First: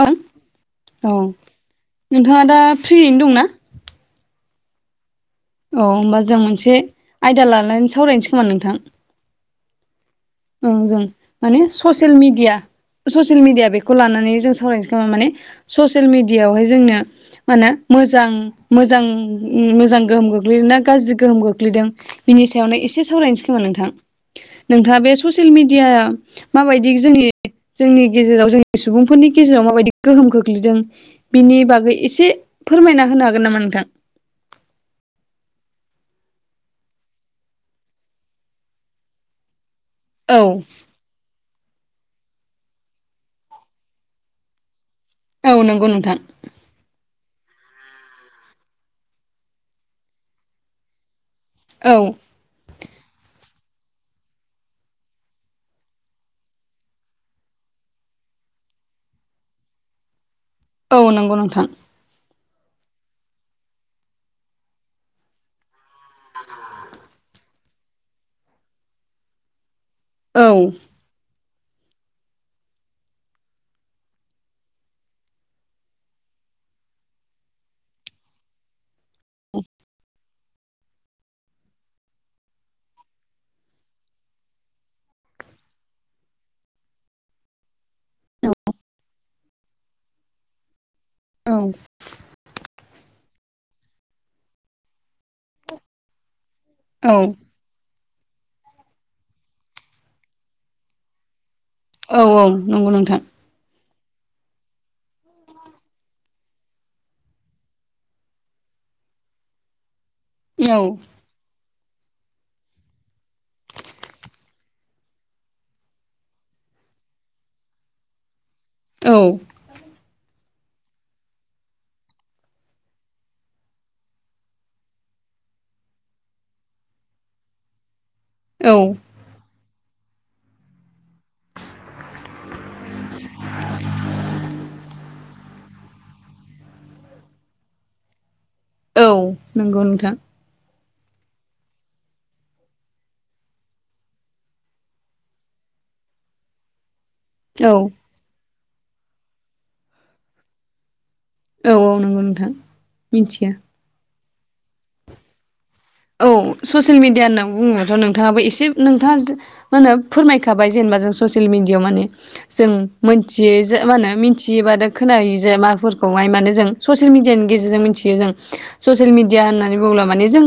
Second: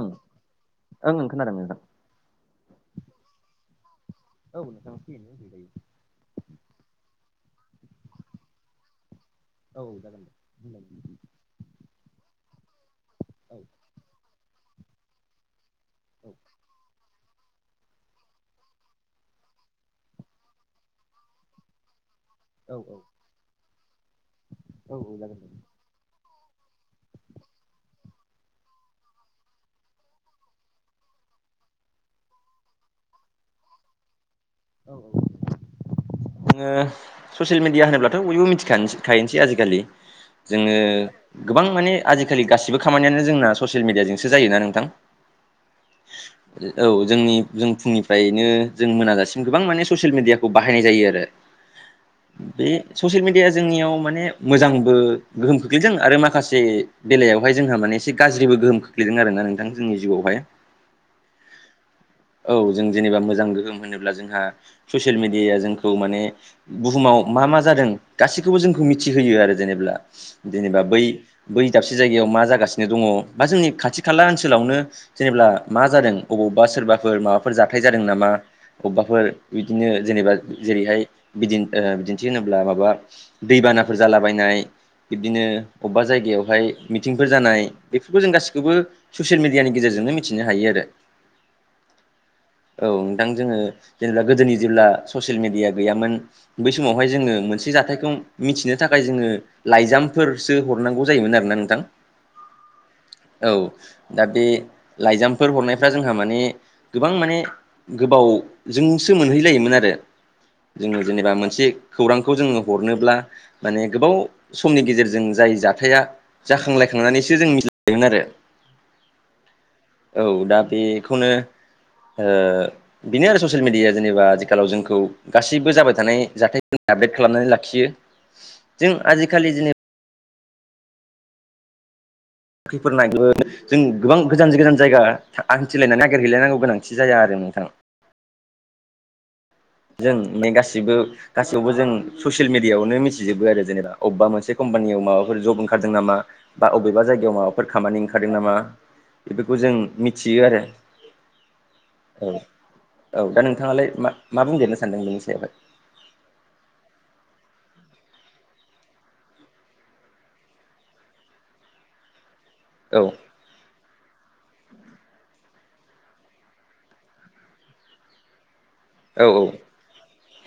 ओं औओ औ ओं खोनादों नोंथां। नोंथाङा दा फ्रियैनो दंनाा औ औ होमबा जों मोनसे आयदा लानानै सावरायनोसै खोमा नोंथां औ जागोन औ जों माने ससियेल मिडिया ससियेल मिडिया बेखौ लानानै जों सावरायनोसै खोमा माने ससियेल मिेडियावहाय जोंनो माहोनो मोजां मोजां मोजां गोहोम गो गोग्लैदों ना गाज्रि गोहोम गोग्लैदों बिनि सायावनो एसे सावरायनोसै खोमा नोंथां नोंथाङा बे ससियेल मिेडिया माबायदि जोंनि जोंनि गेजेराव जोंनि सुबुंफोरनि गेजेराव माबायदि गोहोम गोग्लैदों बिनि बागै एसे फोरमायना होनो हागोन नामा नोंथां औ औ जोङो ससियेल मिडिया होनोब्लाथ' बयबो मिथिखखायसै आजिखालि औ जोङो गोबां माने आजिखालि गासिबो खामानियानो जोंना ससियेल मिडियााजोंसो जायोोना नोंथां औ नंगौ नोंथां औ जोंनि जों फुंनिफ्रायनो जों मोनाजासिम गोबां माने ससियेल मिडियाखौ बाहायनाय जायो आरो औ बे ससियेल मिडिया जोंनियाव माने मोजांबो गोहोम खोख्लैदों आरो माखासे बेलायावहाय जोंहा माने एसे गाज्रिबो गोहोम खोख्लैदों आर ना नोंथां जोंनि जिउआवहाय औ नंगौ नोंथां औ जों जेनेबा मोजां गोहोम होनोब्ला जोंहा ससियेल मिडियाया जों खौ माने बुहुमाव मा मा जादों गासैखौबो जोंखौ मिथिहोयो आरो जेनेबा औ जेनेबा बै बै दाबसे जायगायाव मा जागासिनो दङ बा जोंनि खाथि खाला ओनसोलावनो जेनेबा मा जादों अबावबा सोरबाफोर माबाफोर जाथाय जादों नामा अबबाफोर बिदिनो जेनेबा जेरैहाय बिदि बिदिन्थि होनोब्ला माबा दैबानाफोर जालाबायनाय बिबदिनो अबेबा जायगायावहाय मिथिंफोर जानाय बेफोरखौ जों गासिखौबो ससियेल मिडियानि गेजेरजोंनो मिथिनो हायो आरो। औ औ नोंथां जोङो जेनेबा गोदोनि जेब्ला ससियेल मिडिया गैयामोन बै समावहाय औ जोङो मोनसे जाथायखौ मिथिनो थाखाय जोङो लाइजामफोरसो हरनांगौ जायोमोन आरोोना नोंथां। औ औ नंगौ नोंथां। औ दा बे लाइजामफोर हरनायफ्रा जोंहा माने गोबां माने गोबावजोंसो मोनहैलायोमोन आरो औ जोङो जेनेबा मोनसे खौरांखौ जोङो हरनोब्ला माने गोबाव समनि गेजेरजों जाय जाथाया जाखांलायखांनानैसो जों मिथिायोमोन आरो औ औ दा बेखौनो बिनो आरो ससियेल मिडिया जेनेबा आथिखालाव जों खौ गासैबो जाबाय थानाय जाथाय आपडेट खालामनानै लाखियो। औ जों आजिखालि [unintelligible] जों गोबां गोजान गोजान जायगा आान्थिलायनानै नागिरहैलायनांगौ गोनांथि जाया आरो नोंथाङा। औ नंगौ। नोंथां जों नै गासिबो गासैयावबो जों ससियेल मिडियआवनो मिथिजोबो आरो जेनेबा अबेबा मोनसे कम्पानियाव माबाफोर जब ओंखारदों नामा बा बबेबा जायगायाव माबाफोर औ खामानि ओंखारदों नामा बेफोरखौ जों मिथियो आरो। औ नंगौ औ नोंथां औ दा मिथिया नोंथाङालाय मा मा बुंदेरनो सानदों बेनि सायावहाय? औ ससियेल मिडिया होनना बुङोबथ' नोंथाङाबो एसे नोंथाङा मा होनो फोरमायखाबाय जेनेबा जों ससियेल मिडियाआव माने जों औ मिथि मा होनो मिथियोबा दा खोनायो जे माफोरखौ माहाय मानो जों ससियेल मिडियानि गेजेरजों मिथि ज जों [unintelligible] ससियेल मिडिया औ होननानै बुङोब माने जों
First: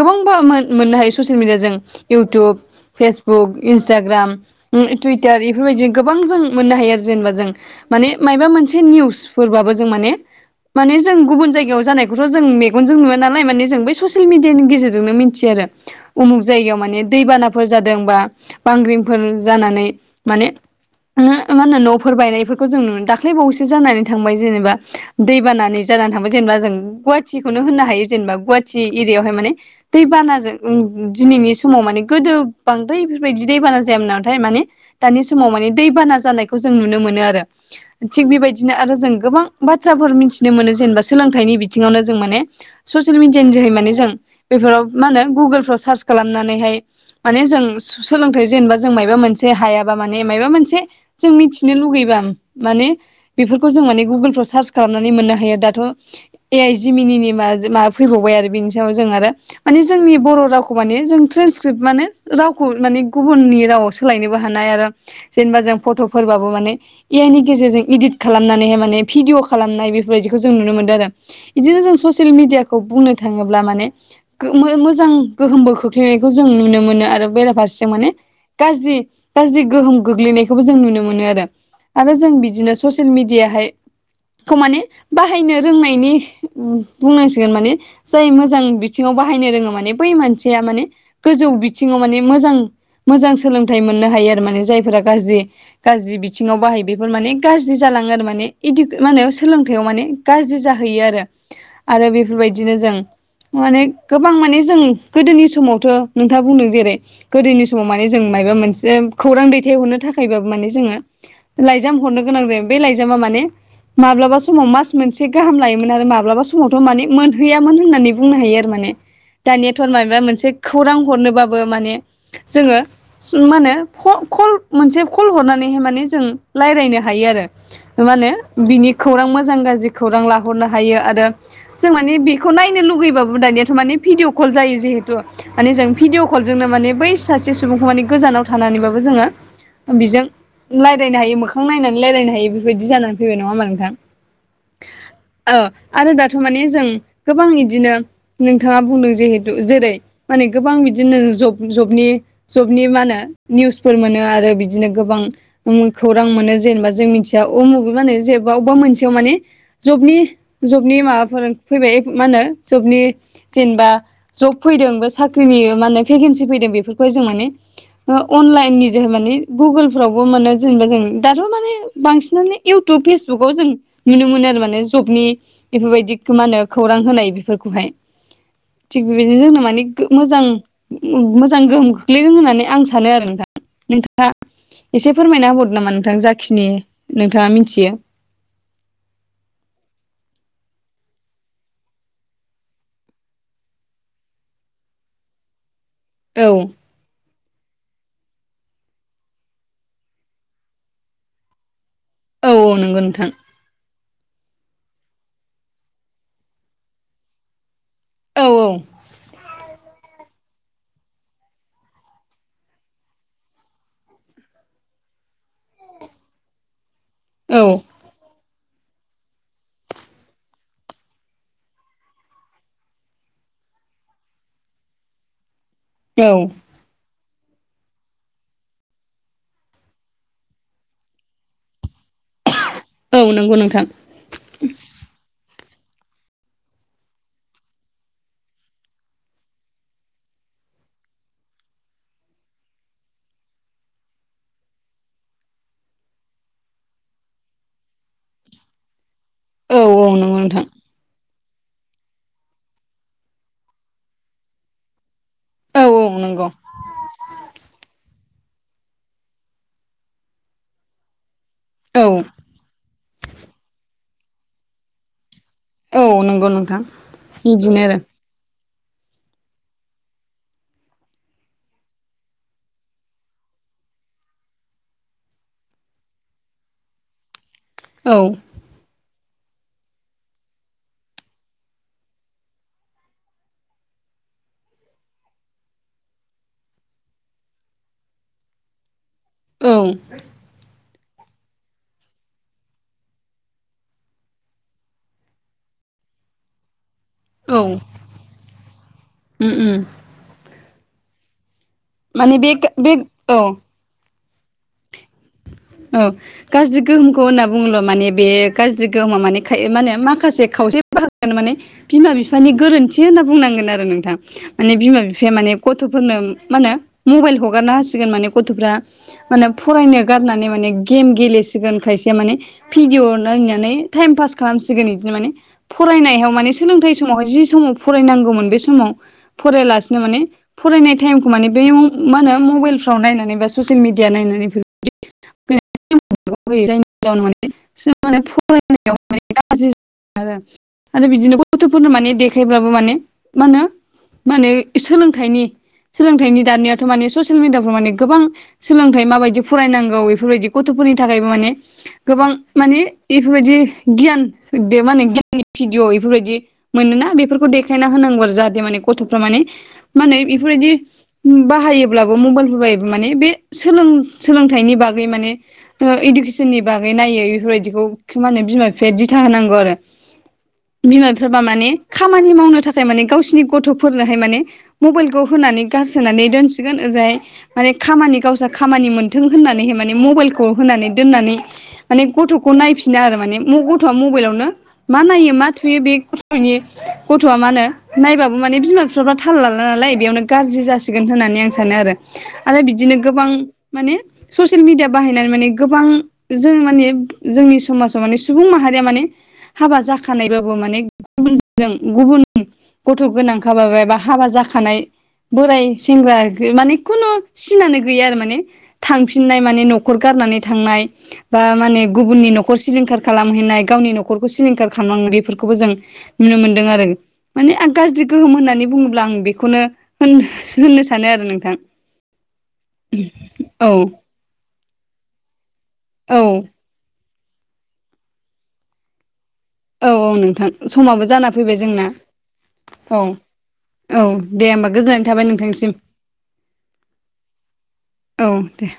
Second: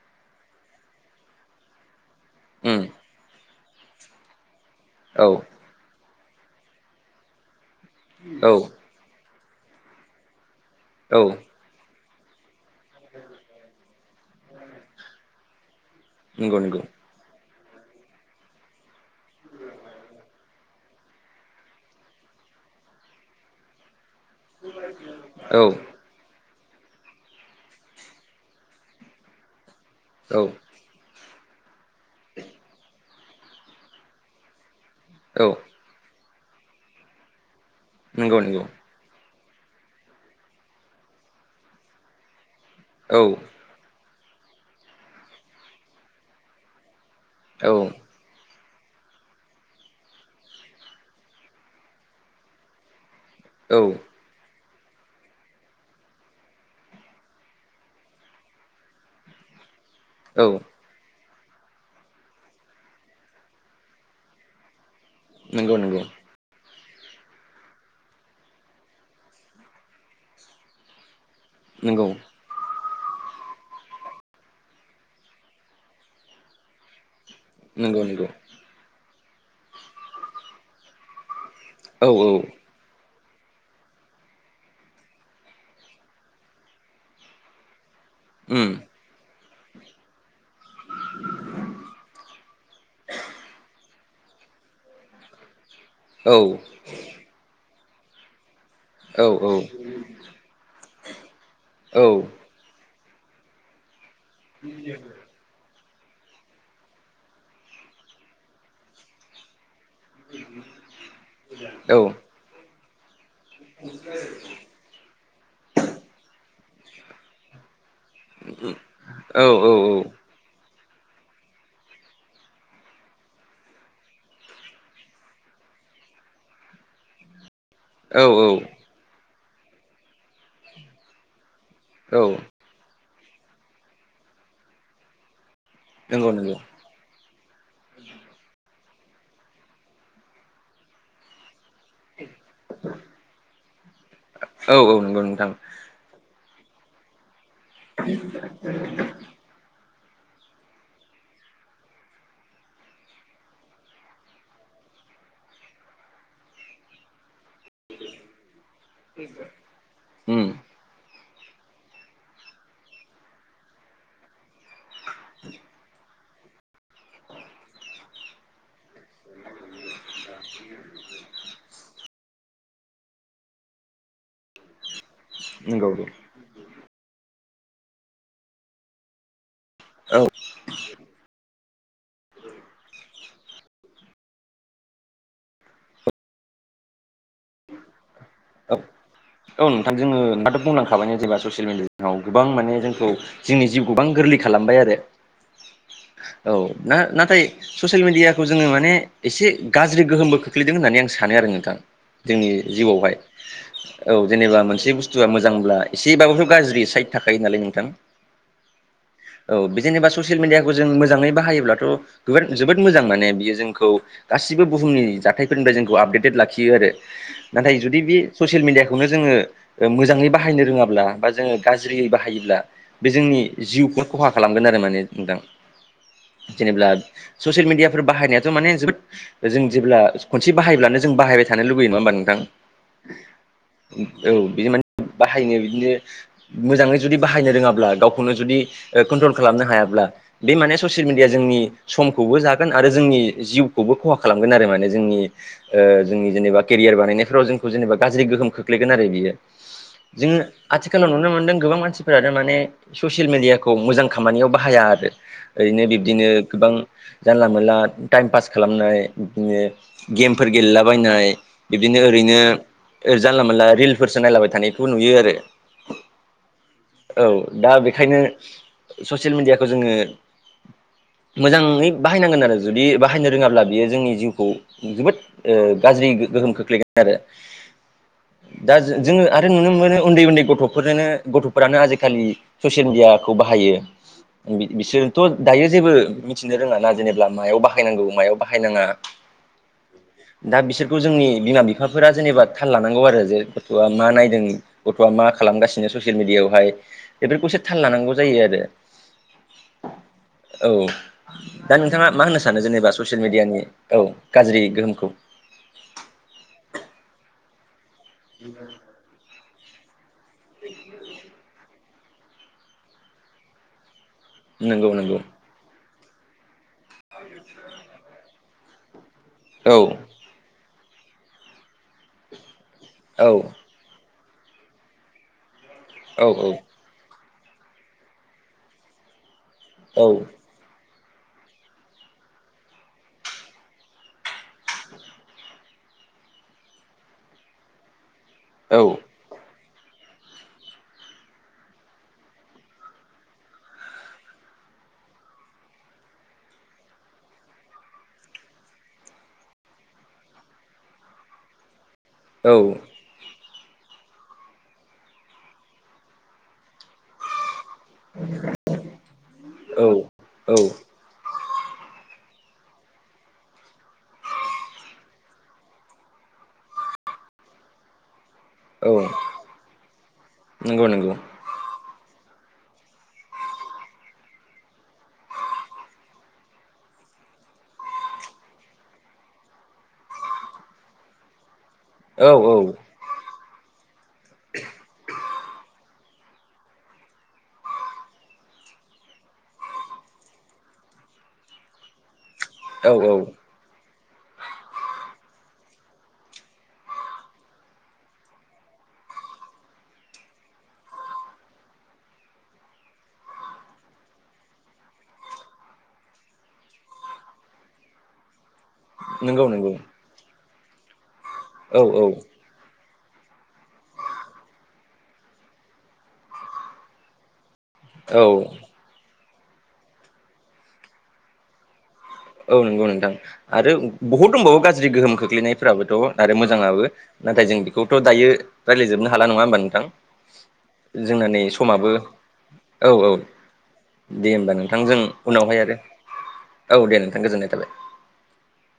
गोबांबा मोननो हायो ससियेल मिडिया जों इउटुब, औ उम फेसबुक, इन्सटाग्राम, औ टुइटार बेफोरबायदि गोबां जों मोननो हायो आरो। जेनेबा जों माने मबा औ मोनसे निउस फोरबबो जों माने माने जों औ गुबुन जायगायाव जानायखौथ' जों मेगनजों नुवा नालाय मान जों ब ससियेल मिडियानि गेजेरजोंनो मिथियो आरो उमुक नंगौ जायगायाव नंगौ माने दैबानाफोर जादोंबा बांग्रिंफोर जानानै माने ओमहो मा होनो न'फोर बायनायफोरखौ जों नुनो दाख्लै बावैसो जानानै थांबाय जेनेबा दै औ बानानै जानानै थांबाय। जेनेबा जों गुवाहाटिखौनो होननो हायो जेनेबा गुवाहाटि एरियाायावहाय माने औ दैबानाजों दिनैनि समाव माने गोदो बांद्राय बेफोरबायदि दैबाना जायामोन नामाथाय माने दानि औ समाव माने दैबाना जानायखौ जों नुनो मोनो। आरो थिग नंगौ नंगौ बेबायदिनो आरो जों गोबां बाथ्राफोर मिथिनो मोनो जेनेबा सोलोंथाइनि बिथिङावनो जों माने औ ससियेल मिडिया नि जोहै माने जों बेफोराव मा होनदों गुगुलफोराव चार्स खालामनानै हाय माने जों औ सोलोंथाइ जेनेबा जों मायबा मोनसे हायाबा माने मायबा मोनसे जों मिथिनो लुुबैबा माने बेफोरखौ औ जों माने गुगोलफ्राव सार्च खालामनानै मोननो हायो दाथ' ए आइ जि मिनिनि माबा फैबावबाय आरो बिनि सायाव जों आरो माने जोंनि बर' औ रावखौ माने जों ट्रेन्सक्रिप्ट माने रावखौ माने गुबुननि रावाव सोलायनोबो हानाय आरो जेनेबा नंगौ जों नंगौ फट'फोरबाबो माने ए आइ नि गेजेरजों इदित खालामनानैहाय माने भिडिअ खालामनाय बेफोरबायाददिखौ जों नुनो मोन्दों आरो। बिदिनो जों नंगौ ससियेल मिडियाखौ बुंनो थांङोब्ला मोजां गोहोमबो खोख्लैनाय जों नुनो मोन आरो। बेराफारसे नंगौ माने नंगौ गाज्रि गाज्रि गोहोम गोग्लैनायखौबो जों नुनो मोनो आरो। औ आरो औ जों बिदिनो ससियेल मिडियाहाय खौ माने बाहायनो रोंनायनि बुंनांसिगोन माने जाय मोजां उम बिथिंङाव बाहायनो रोंङो माने बै मानसिया माने गोजौ बिथिंङाव माने मोजां मोजां सोलोंथाइ मोननो हायो आरो माने जायफोरा गाज्रि गाज्रि औ बिथिंङाव बाहायो बेफोर माने गाज्रि जालांङो आरो माने इ माने औ सोलोंथाइयाव माने गाज्रि जाहैयो आरो औ आरो बेफोरबायदिनो जों माने गोबां माने जों गोदोनि समावथ' नोंथांङा बुंदों जेरै गोदोनि समाव माने जों मायबा मोनसे खौरां दैथायहरनो था खायसो माने जोङो औ लायजाम हरनो गोनां जायोमोन बे लायजामा माने माब्ला समाव मास मोनसे गाहाम लायोमोन आरो माब्ला समावथ' माने मोनहैयामोन होननानैनो हायो आरो माने दानियाथ' फोर माबा मोनसे खौरां हरनोबाबो माने जोंङो मा होनो खर कल मोनसे कल हरनानैहाय माने जों रायज्लायनो हायो आरो। मा औ होनो बिनि खौरां मोजां गाज्रि खौरां लाहरनो हायो आरो जों मानि बे औ नायनो लुुबैबाबो दानियाथ' माने भिडिअ कल जायो जिहेतु माने जों भिदिअ' नंगौ नंगौ कलजोंनो माने बै सासे सुबुंखौ माने गोजानाव थानानैबाबो जोंङो बेजों रायलायनो हायो मोखां नायनानै रायलायनो हायो बेफोरबायदि जानानै फैबाय नंङा होमा नोंथां औ औ नंगौ नोंथां औ। आरो दाथ' माने जों गोबां इदिनो नोंथांङा बुंदों जेहे थु जेरै माने गोबां बिदिनो ज जबनि जबनि मा होनो निउसफोर मोनो आरो बिदिनो गोबांउम खौरां मोनो जेनेबा जों मिथि दा उमुग माने जेबा अबेबा मोनसेयाव माने जबनि उम जबनि माबाफोर फैबाय। मा होनो जबनि जेनेबा जब फैदों बा साख्रिनि माहोनो भेकन्सि फैदों बेफोरखौहाय जों माने ओ अनलाइन नि जोहै माने गुगोलफ्रावबो मोनो जेनेबा जों दाथ' माने बांसिनानो इउटुब फेसबुकाव जों नुनो मोनो आरो माने जबनि नंगौ औ बेफोरबायदिखौ मा होनो खौरां होनाय बेफोरखौहाय थिग बेबायदिनो जोंनो माने औ मोजां मोजां गोहोम खोख्लैदों होननानै आं सानो आरो नोंथां नोंथांङा एसे फोरमायना होबावदों नामा नोंथां जाखिनि नोंथांङा मिथियो ‌ औ औ नोंथां जोंङो नोंथांङाथ' बुंलांखाबाय जेबा ससियेल मिडियाफ्राव गोबां माने जोंखौ जोंनि जिउखौ गोबां गोरलै खालामबाय आरो औ ना नाथाय ससियेल मिडियाखौ जोंङो माने एसे गाज्रि गोहोमबो खोख्लैदों होननानै आं सानो आरो नोंथां। औ जोंनि नंगौ जिउआवहाय। नोंथां औ जेनेबा मोनसे बुस्थुआ मोजांब्ला एसेबाबोथ' गाज्रि साइद थाखायो नालाय नोंथां। औ औ जेनेबा ससियेल मिडियाखौ जों मोजांङै बाहायोब्लाथ' बेफोर जोबोद मोजां माने बियो जोंखौ गासिबो बुहुमनि जाथायफोरनिफ्राय जोंखौ आपडेटेड लाखियो आरो। औ नाथाय जुदि बि ससियेल मिडियाखौनो जोंङो ओ मोजांङै बाहायनो रोंङाब्ला बा जोंङो गाज्रियै बाहायोब्ला बे जोंनि जिउखौ खहा खालामगोन आरो माने नोंथां। औ। जेनेबा ससियेल मिडियाफोर बाहायनायाथ' माने जोबोद जों जेब्ला खनसे बाहायब्लानो जों बाहायबाय थानो लुबैयो नङा होमबा नोंथां। औ नंगौ नोंथां। औ बिदि माने बाहायनो बिदिनो मोजाङै जुदि बाहायनो रोङाब्ला गावखौनो जुदि ओ कन्ट्रल खालामनो हायाब्ला बे माने ससियेल मिडिया जोंनि समखौबो जागोन आरो जोंनि जिउखौबो खहा खालामगोन आरो माने जोंनि। ओ जोंनि जेनेबा केरियार बानायनायफ्राव जों खौ जेनेबा गाज्रि गोहोम खोख्लैगोन आरो बियो औ औ जोङो नंगौ नोंथां आथि खालाव नुनो मोनदों गोबां मानसिफोरा माने ससियेल मिडियाखौ मोजां खामानियाव बाहाया आरो। ओरैनो औ औ बिब्दिनो नंगौ गोबां जानला मोनला टाइम पास खालामनाय बिदिनो गेमफोर गेलेलाबायनाय बिब्दिनो औ ओरैनो ओ जानला मोनाला रिलफोरसो नायलाबाय थानायखौ नुयो आरो। औ नंगौ नोंथां औ दा बिदिनो आरो बेखायनो ससियेल मिडियाखौ जोङो। मोजाङै बाहाय नांगोन आरो जुदि बाहायनो रोङाब्ला बियो जोंनि जिउखौ जोबोद। ओ गाज्रि गोहोम खोख्लैगोन आरो। औ। दा जोङो आरो नुनो मोनो उन्दै उन्दै गथ'फोरनोनो गथ'फोरानो आजि खालि। ससियेल मिडियाखौ बाहायो। बि-बिसोरथ' दायो जेबो मिथिनो रोङाना जेनेबा मायाव बाहायनांगौ मायाव बाहायनाङा। औ दा बिसोरखौ जोंनि बिमा बिफा फोरा जेनेबा थाल लानांगौ आरो जे गथ'आ मा नायदों। गथ'आ मा खालामगासिनो ससियेल मिडियावहाय? बेफोरखौसो औ एसे थाल उम लानांगौ जायो आरो उम औ। दा नोंथाङा मा माने होननो बे सानो बे जेनेबा ससियेल औ मिडियानि औ गाज्रि गोहोमखौ? औ गाज्रि गोहोमखौ होनना बुङोब्ला माने बे गाज्रि गोहोमा माने माखासे खावसे बाहागोआनो माने बिमा बिफानि गोरोन्थि होनना बुंनांगोन आरो नोंथां। माने नंगौ बिमा नंगौ बिफाया माने गथ'फोरनो मा होनो मबेइल हगारना होसिगोन माने गथ'फ्रा। माने औ फरायनो गारनानै माने गेम गेलेसिगोन खायसेया माने भिडिअ औ नायनानै टाइम पास खालामसिगोन इदिनो माने औ फरायनायाव माने सोलोंथाइ समावहाय जि समाव फरायनांगौमोन बे समाव फरायलासिनो औ माने फरायनाय टाइम खौ माने बे मा होनो मबाइल फाव नायनानै बा ससियेल मिडिया नायनानै [unintelligible] [unintelligible] [unintelligible] गाज्रि आरो आरो बिदिनो गथ'फोरनो माने देखायब्लाबो माने मा होनो माने सोलोंथाइनि सोलोंथाइनि दानियाथ' माने ससियेल मिडियाफ्राव माने गोबां सोलोंथाइ माबायदि। फरायनांगौ इफोरबायदि गथ'फोरनि थाखायबो माने गोबां औ मानि। इफोरबायदि गियान मा होनो गियाननि भिदिअ बेफोर बायदि मोनोना बेफोरखौ देखाय देखायना होनांगौ आरो जाहाथे माने गथ'फ्रा मा औ होनो इफोर बायदि। बाहायोब्लाबो मबेइलफोर बायो माने बे सोलों सोलोंथाइनि बागै माने ओ इडुकेसननि बागै नायो इफोर बायदिखौ मा होनो बिमा बिफा औ दिथा होनांगौ आरो नंगौ बिमा नंगौ बिफा बा माने खामानि मावनो थाखाय माने गावसिनि गथ'फोरनोहाय माने। मबेइलखौ होनानै गारसोनानै दोनसिगोन ओजोंहाय माने खामानि गावसा खामानि थों होननानैहाय माने मबेइलखौ होनानै दोननानै माने औ गथ'खौ औ नायफिन बिनो आरो माने गथ'आ मबाइलावनो मा नायो मा थुयो बे गथ'नि गथ'आ मा होनो नायबाबो माने बिमा बिफाफ्रा थाल लाला नालाय बेयावनो गाज्रि जासिगोन होननानै आं सानो आरो। आरो औ बिदिनो औ गोबां माने ससियेल मिडिया बाहायनानै माने गोबां। जों माने जोंनि समाजाव माने सुबुं माहारिया माने हाबा जाखानायबाबो माने गुबुनजों गुबुन गथ' गोनांखाबाबो बा हाबा जाखानाय बोराय सेंग्रा माने खुनु सिनानो गैया आरो माने। थांफिननाय नंगौ माने नंगौ न'खर गारनानै थांनाय बा माने औ औ गुबुननि नख [unintelligible] सिलिंखार खालामहैनाय गावनि न'खरखौ सिलिंखार खालामो बेफोरखौबो जों नुनो मोनदों आरो। माने आं गाज्रि औ गोहोम होननानै बुङोब्ला आं बेखौनो होन होननो सानो आरो नोंथां। औ नंगौ नोंथां औ आरो बुहुद दंबावो गाज्रि गोहोम खोख्लैनायफोराबोथ' औ आरो मोजाङाबो। नाथाय जों बेखौथ' दायो रायज्लायजोबनो हाला नङा होमबा नों थां औ औ नोंथां समाबो जोंना जाना नै फैबाय जोंना समाबो औ औ औ दे होमबा नोंथां जों गोजोननाय थाबाय उनावहाय नोंथांसिम आरो औ दे नोंथां गोजोननाय थाबाय। औ दे।